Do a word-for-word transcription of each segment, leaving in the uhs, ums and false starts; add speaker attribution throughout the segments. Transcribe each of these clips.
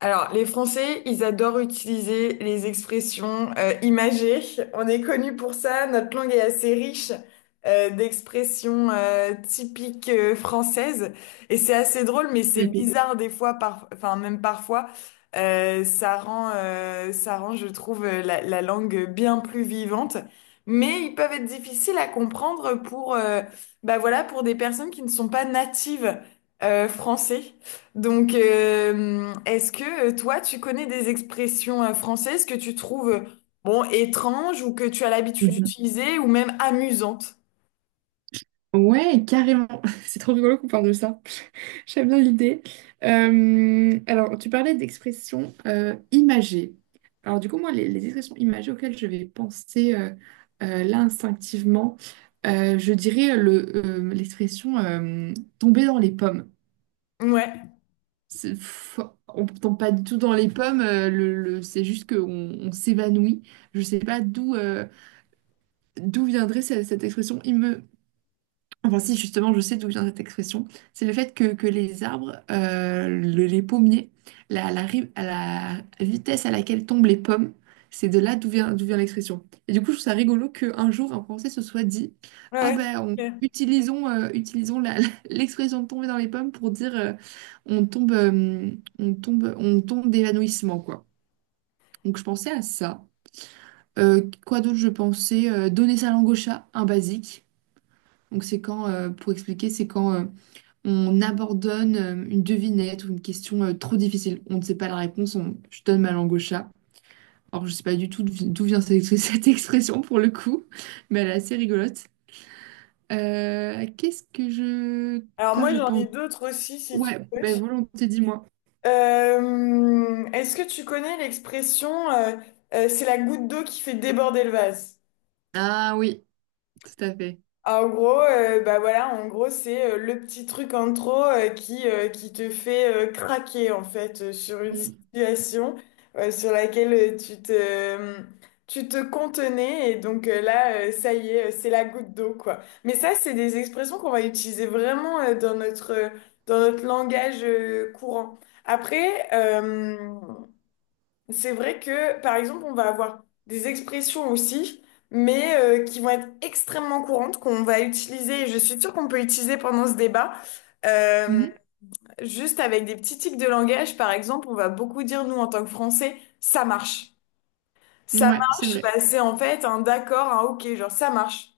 Speaker 1: Alors, les Français, ils adorent utiliser les expressions euh, imagées. On est connu pour ça. Notre langue est assez riche euh, d'expressions euh, typiques euh, françaises. Et c'est assez drôle, mais c'est
Speaker 2: Bébé.
Speaker 1: bizarre des fois, par... enfin même parfois. Euh, ça rend, euh, ça rend, je trouve, euh, la, la langue bien plus vivante. Mais ils peuvent être difficiles à comprendre pour, euh, bah voilà, pour des personnes qui ne sont pas natives euh, français. Donc, euh, est-ce que euh, toi, tu connais des expressions euh, françaises que tu trouves, euh, bon, étranges ou que tu as l'habitude
Speaker 2: Mhm.
Speaker 1: d'utiliser ou même amusantes?
Speaker 2: Ouais, carrément. C'est trop rigolo qu'on parle de ça. J'aime bien l'idée. Euh, alors, tu parlais d'expressions euh, imagées. Alors, du coup, moi, les, les expressions imagées auxquelles je vais penser euh, euh, là instinctivement, euh, je dirais le, euh, l'expression euh, tomber dans les pommes.
Speaker 1: Ouais,
Speaker 2: C'est- pff, on ne tombe pas du tout dans les pommes, euh, le, le- c'est juste qu'on on s'évanouit. Je ne sais pas d'où euh, d'où viendrait cette, cette expression. Enfin, si, justement, je sais d'où vient cette expression. C'est le fait que, que les arbres, euh, le- les pommiers, la, la, ri- à la vitesse à laquelle tombent les pommes, c'est de là d'où vient, d'où vient l'expression. Et du coup, je trouve ça rigolo qu'un jour, un Français se soit dit, Ah
Speaker 1: ouais. C'est
Speaker 2: ben, on-
Speaker 1: clair.
Speaker 2: utilisons, euh, utilisons la- la- l'expression de tomber dans les pommes pour dire euh, on tombe, euh, on tombe, on tombe d'évanouissement, quoi. Donc, je pensais à ça. Euh, quoi d'autre, je pensais euh, donner sa langue au chat, un basique. Donc, c'est quand, euh, pour expliquer, c'est quand. euh, on abandonne euh, une devinette ou une question euh, trop difficile. On ne sait pas la réponse, on... je donne ma langue au chat. Alors, je ne sais pas du tout d'où vi- d'où vient cette, cette expression pour le coup, mais elle est assez rigolote. Euh, qu'est-ce que je...
Speaker 1: Alors
Speaker 2: Quoi
Speaker 1: moi,
Speaker 2: je
Speaker 1: j'en
Speaker 2: pense?
Speaker 1: ai d'autres aussi, si tu
Speaker 2: Ouais,
Speaker 1: veux.
Speaker 2: ben volonté, dis-moi.
Speaker 1: Euh, est-ce que tu connais l'expression, euh, euh, c'est la goutte d'eau qui fait déborder le vase?
Speaker 2: Ah oui, tout à fait.
Speaker 1: Ah, en gros, euh, bah voilà, en gros, c'est euh, le petit truc en trop euh, qui, euh, qui te fait euh, craquer en fait euh, sur une
Speaker 2: Mm.
Speaker 1: situation euh, sur laquelle euh, tu te, euh, tu te contenais et donc euh, là, euh, ça y est, euh, c'est la goutte d'eau quoi. Mais ça, c'est des expressions qu'on va utiliser vraiment euh, dans notre, euh, dans notre langage euh, courant. Après, euh, c'est vrai que, par exemple, on va avoir des expressions aussi, mais euh, qui vont être extrêmement courantes, qu'on va utiliser, et je suis sûre qu'on peut utiliser pendant ce débat, euh,
Speaker 2: Mhm.
Speaker 1: juste avec des petits tics de langage. Par exemple, on va beaucoup dire, nous, en tant que Français, ça marche. Ça
Speaker 2: Ouais, c'est
Speaker 1: marche,
Speaker 2: vrai.
Speaker 1: bah, c'est en fait un d'accord, un ok, genre ça marche.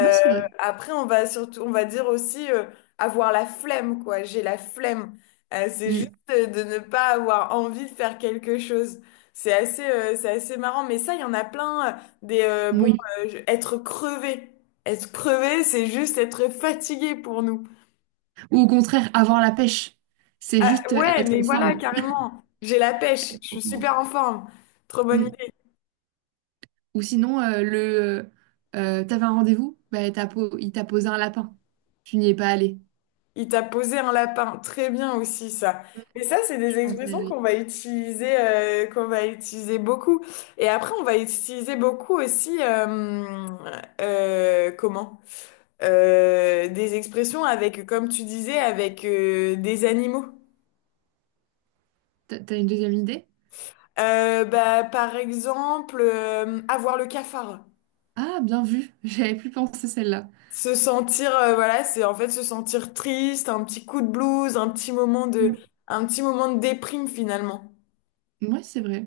Speaker 2: Moi, c'est vrai.
Speaker 1: après, on va surtout, on va dire aussi euh, avoir la flemme, quoi. J'ai la flemme. Euh, c'est juste
Speaker 2: Mm.
Speaker 1: euh, de ne pas avoir envie de faire quelque chose. C'est assez, euh, c'est assez marrant. Mais ça, il y en a plein. Euh, des euh, Bon,
Speaker 2: Oui.
Speaker 1: euh, je- être crevé. Être crevé, c'est juste être fatigué pour nous.
Speaker 2: Ou au contraire, avoir la pêche. C'est
Speaker 1: Ah,
Speaker 2: juste euh,
Speaker 1: ouais,
Speaker 2: être
Speaker 1: mais
Speaker 2: en
Speaker 1: voilà, carrément. J'ai la pêche. Je suis
Speaker 2: forme.
Speaker 1: super en forme. Trop bonne
Speaker 2: Mm.
Speaker 1: idée.
Speaker 2: Ou sinon, euh, le euh, t'avais un rendez-vous, bah, t'as po- il t'a posé un lapin. Tu n'y es pas allé.
Speaker 1: Il t'a posé un lapin. Très bien aussi, ça. Mais ça, c'est
Speaker 2: Je
Speaker 1: des
Speaker 2: pense que
Speaker 1: expressions qu'on
Speaker 2: c'est-
Speaker 1: va utiliser, euh, qu'on va utiliser beaucoup. Et après, on va utiliser beaucoup aussi, euh, euh, comment? Euh, des expressions avec, comme tu disais, avec euh, des animaux.
Speaker 2: t'as t'as une deuxième idée?
Speaker 1: Euh, bah, par exemple, euh, avoir le cafard.
Speaker 2: Ah, bien vu. J'avais plus pensé celle-là.
Speaker 1: Se sentir, euh, voilà, c'est en fait se sentir triste, un petit coup de blues, un petit moment de, un petit moment de déprime finalement.
Speaker 2: Moi, c'est vrai.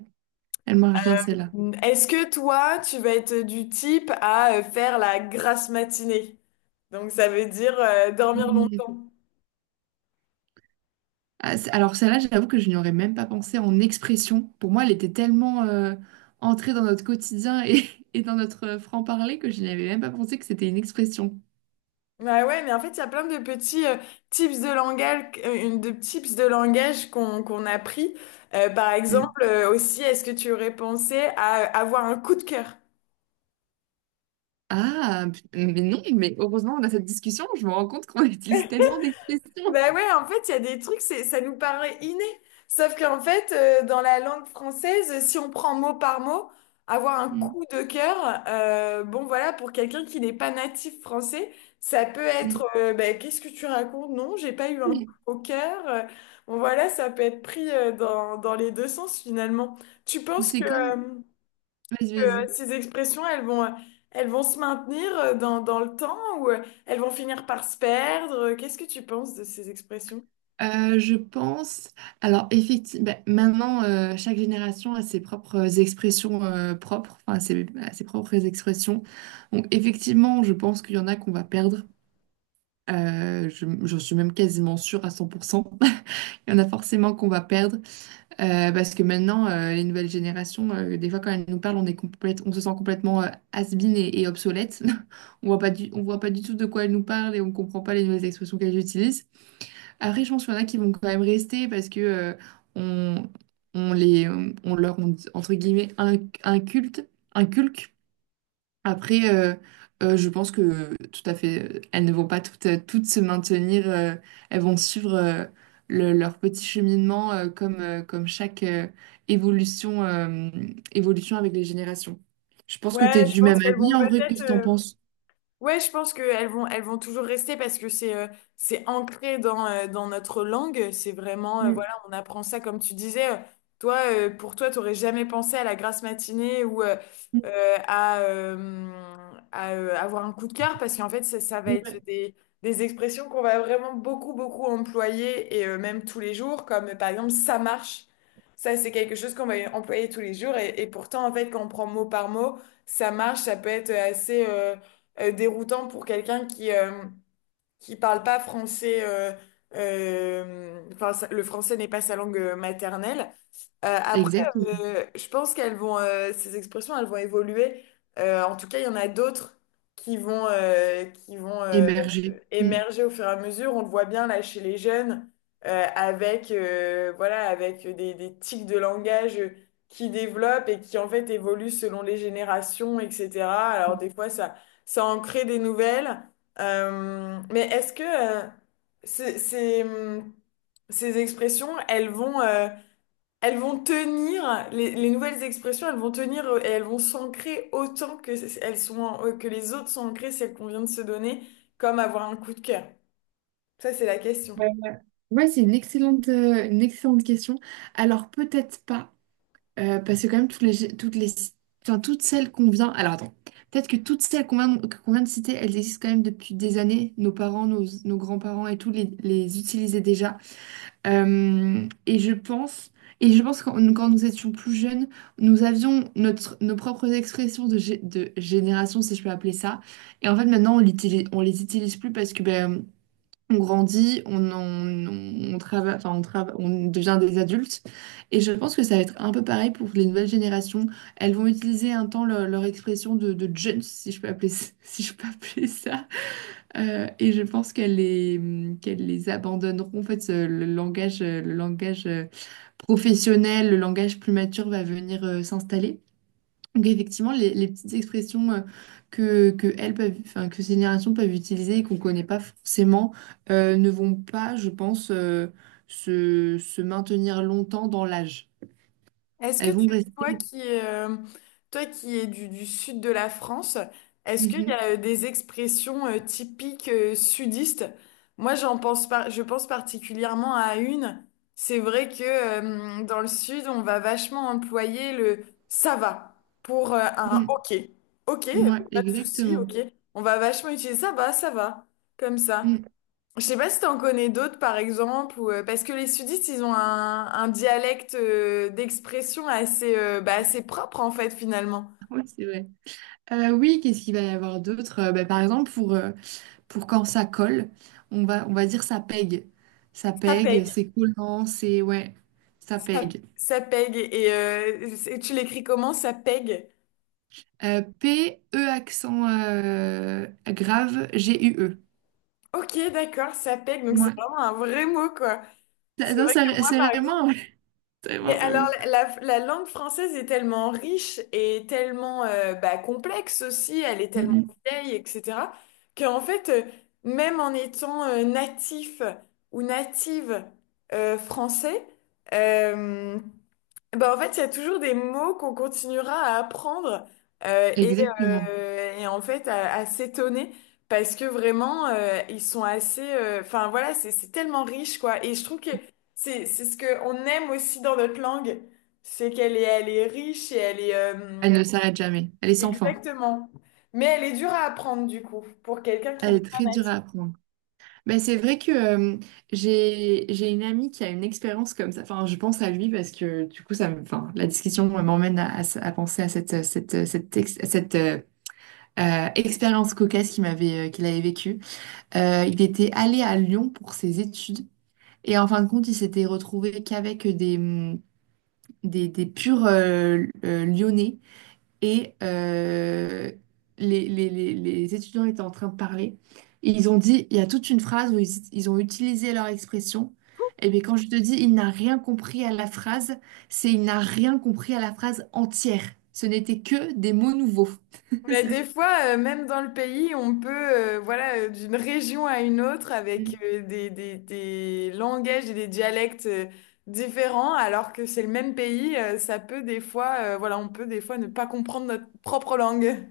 Speaker 2: Elle marche bien, celle-là.
Speaker 1: Est-ce que toi, tu vas être du type à euh, faire la grasse matinée? Donc ça veut dire euh, dormir
Speaker 2: Mm.
Speaker 1: longtemps.
Speaker 2: Ah, c'est- Alors, celle-là, j'avoue que je n'y aurais même pas pensé en expression. Pour moi, elle était tellement euh, entrée dans notre quotidien et, et dans notre euh, franc-parler que je n'y avais même pas pensé que c'était une expression.
Speaker 1: Bah ouais, mais en fait, il y a plein de petits euh, tips de langage, euh, une- de tips de langage qu'on qu'on a pris. Euh, par
Speaker 2: Mm.
Speaker 1: exemple, euh, aussi, est-ce que tu aurais pensé à avoir un coup de cœur?
Speaker 2: Ah, p- mais non, mais heureusement, on a cette discussion. Je me rends compte qu'on utilise tellement d'expressions.
Speaker 1: Bah ouais, en fait, il y a des trucs, c'est, ça nous paraît inné. Sauf qu'en fait, euh, dans la langue française, si on prend mot par mot, avoir un
Speaker 2: Mm,
Speaker 1: coup de cœur, euh, bon voilà, pour quelqu'un qui n'est pas natif français, ça peut
Speaker 2: mm.
Speaker 1: être, euh, bah, qu'est-ce que tu racontes? Non, j'ai pas eu un coup au cœur. Euh, Bon voilà, ça peut être pris euh, dans, dans les deux sens finalement. Tu
Speaker 2: Ou
Speaker 1: penses que,
Speaker 2: c'est comme...
Speaker 1: euh,
Speaker 2: Vas-y,
Speaker 1: que
Speaker 2: vas-y.
Speaker 1: ces expressions, elles vont, euh, elles vont se maintenir euh, dans, dans le temps ou euh, elles vont finir par se perdre? Qu'est-ce que tu penses de ces expressions?
Speaker 2: Euh, je pense... Alors, effectivement, maintenant, euh, chaque génération a ses propres expressions euh, propres, enfin, ses, a ses propres expressions. Donc, effectivement, je pense qu'il y en a qu'on va perdre. Euh, je- j'en suis même quasiment sûre à cent pour cent. Il y en a forcément qu'on va perdre. Euh, parce que maintenant, euh, les nouvelles générations, euh, des fois quand elles nous parlent, on est complète, on se sent complètement euh, has-been et, et obsolète. On voit pas du, on voit pas du tout de quoi elles nous parlent et on comprend pas les nouvelles expressions qu'elles utilisent. Après, je pense qu'il y en a qui vont quand même rester parce que euh, on, on les, on leur, on- entre guillemets, inc- inculte, inculque après, euh, euh, je pense que tout à fait, euh, elles ne vont pas toutes, euh, toutes se maintenir, euh, elles vont suivre euh, le- leur petit cheminement euh, comme, euh, comme chaque euh, évolution, euh, évolution avec les générations. Je pense que
Speaker 1: Ouais,
Speaker 2: tu es
Speaker 1: je
Speaker 2: du
Speaker 1: pense
Speaker 2: même
Speaker 1: qu'elles
Speaker 2: avis
Speaker 1: vont
Speaker 2: en vrai,
Speaker 1: peut-être,
Speaker 2: qu'est-ce que tu en
Speaker 1: euh,
Speaker 2: penses?
Speaker 1: Ouais, je pense qu'elles vont, elles vont toujours rester parce que c'est euh, c'est ancré dans, euh, dans notre langue. C'est vraiment, euh,
Speaker 2: Mm,
Speaker 1: voilà, on apprend ça comme tu disais. Euh, toi, euh, pour toi, t'aurais jamais pensé à la grasse matinée ou euh,
Speaker 2: mm.
Speaker 1: euh, à, euh, à, euh, avoir un coup de cœur parce qu'en fait, ça, ça va être
Speaker 2: Ouais.
Speaker 1: des, des expressions qu'on va vraiment beaucoup, beaucoup employer et euh, même tous les jours, comme euh, par exemple ça marche. Ça, c'est quelque chose qu'on va employer tous les jours et, et pourtant, en fait, quand on prend mot par mot, ça marche, ça peut être assez. Euh, euh, déroutant pour quelqu'un qui euh, qui parle pas français. Euh, euh, enfin, ça- le français n'est pas sa langue euh, maternelle. Euh, après,
Speaker 2: Exactement.
Speaker 1: euh, je pense qu'elles vont, euh, ces expressions, elles vont évoluer. Euh, en tout cas, il y en a d'autres qui vont, euh, qui vont euh,
Speaker 2: Émerger. Mm.
Speaker 1: émerger au fur et à mesure. On le voit bien là chez les jeunes, euh, avec, euh, voilà, avec des, des tics de langage qui développent et qui en fait évoluent selon les générations, et cetera. Alors des fois, ça, ça en crée des nouvelles. Euh, mais est-ce que euh, c'est, c'est, hum, ces expressions, elles vont, euh, elles vont tenir, les, les nouvelles expressions, elles vont tenir euh, et elles vont s'ancrer autant que, c- elles sont, en- euh, que les autres sont ancrées, celles qu'on vient de se donner, comme avoir un coup de cœur. Ça, c'est la question.
Speaker 2: Ouais. Ouais, c'est une excellente, euh, une excellente question. Alors peut-être pas. Euh, parce que quand même, toutes les, toutes les, enfin, toutes celles qu'on vient... Alors attends, peut-être que toutes celles qu'on vient, qu'on vient de citer, elles existent quand même depuis des années. Nos parents, nos, nos grands-parents et tout les, les utilisaient déjà. Euh, et je pense, et je pense que quand quand nous étions plus jeunes, nous avions notre, nos propres expressions de, gé- de génération, si je peux appeler ça. Et en fait, maintenant, on l'utilise, on les utilise plus parce que ben, on grandit, on, on, on, on trava- enfin, on, trava- on devient des adultes. Et je pense que ça va être un peu pareil pour les nouvelles générations. Elles vont utiliser un temps leur, leur expression de, de jeunes, si je peux appeler, ça- si je peux appeler ça. Euh, et je pense qu'elles les, qu'elles les abandonneront. En fait, ce- le langage, le langage euh, professionnel, le langage plus mature va venir euh, s'installer. Donc effectivement, les, les petites expressions euh, que, que elles peuvent, enfin, que ces générations peuvent utiliser et qu'on ne connaît pas forcément euh, ne vont pas, je pense, euh, se, se maintenir longtemps dans l'âge.
Speaker 1: Est-ce que
Speaker 2: Elles
Speaker 1: tu,
Speaker 2: vont
Speaker 1: Toi
Speaker 2: rester.
Speaker 1: qui, euh, toi qui es du, du sud de la France, est-ce qu'il y
Speaker 2: Mhm.
Speaker 1: a euh, des expressions euh, typiques euh, sudistes? Moi, j'en pense par- je pense particulièrement à une. C'est vrai que euh, dans le sud, on va vachement employer le ça va pour euh, un ok. Ok,
Speaker 2: Mm.
Speaker 1: euh,
Speaker 2: Ouais,
Speaker 1: pas de souci,
Speaker 2: exactement.
Speaker 1: ok. On va vachement utiliser ça va, ça va, comme ça.
Speaker 2: Mm.
Speaker 1: Je sais pas si t'en connais d'autres, par exemple, ou, euh, parce que les sudistes, ils ont un, un dialecte euh, d'expression assez, euh, bah, assez propre, en fait, finalement.
Speaker 2: Oui, c'est vrai. Euh, oui, qu'est-ce qu'il va y avoir d'autre? Euh, bah, par exemple, pour, euh, pour quand ça colle, on va, on va dire ça pègue. Ça
Speaker 1: Ça
Speaker 2: pègue,
Speaker 1: pègue.
Speaker 2: c'est collant, c'est... Ouais, ça
Speaker 1: Ça,
Speaker 2: pègue.
Speaker 1: ça pègue. Et euh, c'est- tu l'écris comment? Ça pègue.
Speaker 2: Euh, P, E accent euh, grave, G, U, E.
Speaker 1: Ok, d'accord, ça pègue. Donc, c'est
Speaker 2: Ouais.
Speaker 1: vraiment un vrai mot, quoi.
Speaker 2: Ça-
Speaker 1: C'est
Speaker 2: non,
Speaker 1: vrai que
Speaker 2: ça-
Speaker 1: moi,
Speaker 2: c'est
Speaker 1: par
Speaker 2: vraiment,
Speaker 1: exemple,
Speaker 2: ouais. C'est
Speaker 1: mais
Speaker 2: vraiment,
Speaker 1: alors,
Speaker 2: vraiment.
Speaker 1: la, la langue française est tellement riche et tellement euh, bah, complexe aussi, elle est
Speaker 2: Mm,
Speaker 1: tellement
Speaker 2: mm.
Speaker 1: vieille, et cetera, qu'en fait, euh, même en étant euh, natif ou native euh, français, euh, bah, en fait, il y a toujours des mots qu'on continuera à apprendre euh, et,
Speaker 2: Exactement.
Speaker 1: euh, et en fait à, à s'étonner parce que vraiment euh, ils sont assez. euh, Enfin voilà, c'est c'est tellement riche quoi. Et je trouve que c'est c'est ce que on aime aussi dans notre langue, c'est qu'elle est elle est riche et elle est euh,
Speaker 2: Elle ne s'arrête jamais. Elle est sans fin.
Speaker 1: exactement. Mais elle est dure à apprendre du coup pour quelqu'un qui
Speaker 2: Elle
Speaker 1: n'est
Speaker 2: est
Speaker 1: pas
Speaker 2: très dure
Speaker 1: natif.
Speaker 2: à apprendre. Ben, c'est vrai que euh, j'ai j'ai une amie qui a une expérience comme ça. Enfin, je pense à lui parce que du coup, ça me, enfin, la discussion m'emmène à, à- à penser à cette, cette, cette, ex- cette, euh, euh, expérience cocasse qu'il m'avait, euh, qu'il avait vécue. Euh, il était allé à Lyon pour ses études. Et en fin de compte, il s'était retrouvé qu'avec des, hum, des, des purs euh, euh, lyonnais. Et euh, les, les, les, les étudiants étaient en train de parler. Et ils ont dit, il y a toute une phrase où ils, ils ont utilisé leur expression. Et bien quand je te dis, il n'a rien compris à la phrase, c'est il n'a rien compris à la phrase entière. Ce n'était que des mots nouveaux.
Speaker 1: Mais des fois, euh, même dans le pays, on peut, euh, voilà, euh, d'une région à une autre avec euh, des, des, des langages et des dialectes euh, différents, alors que c'est le même pays, euh, ça peut des fois, euh, voilà, on peut des fois ne pas comprendre notre propre langue.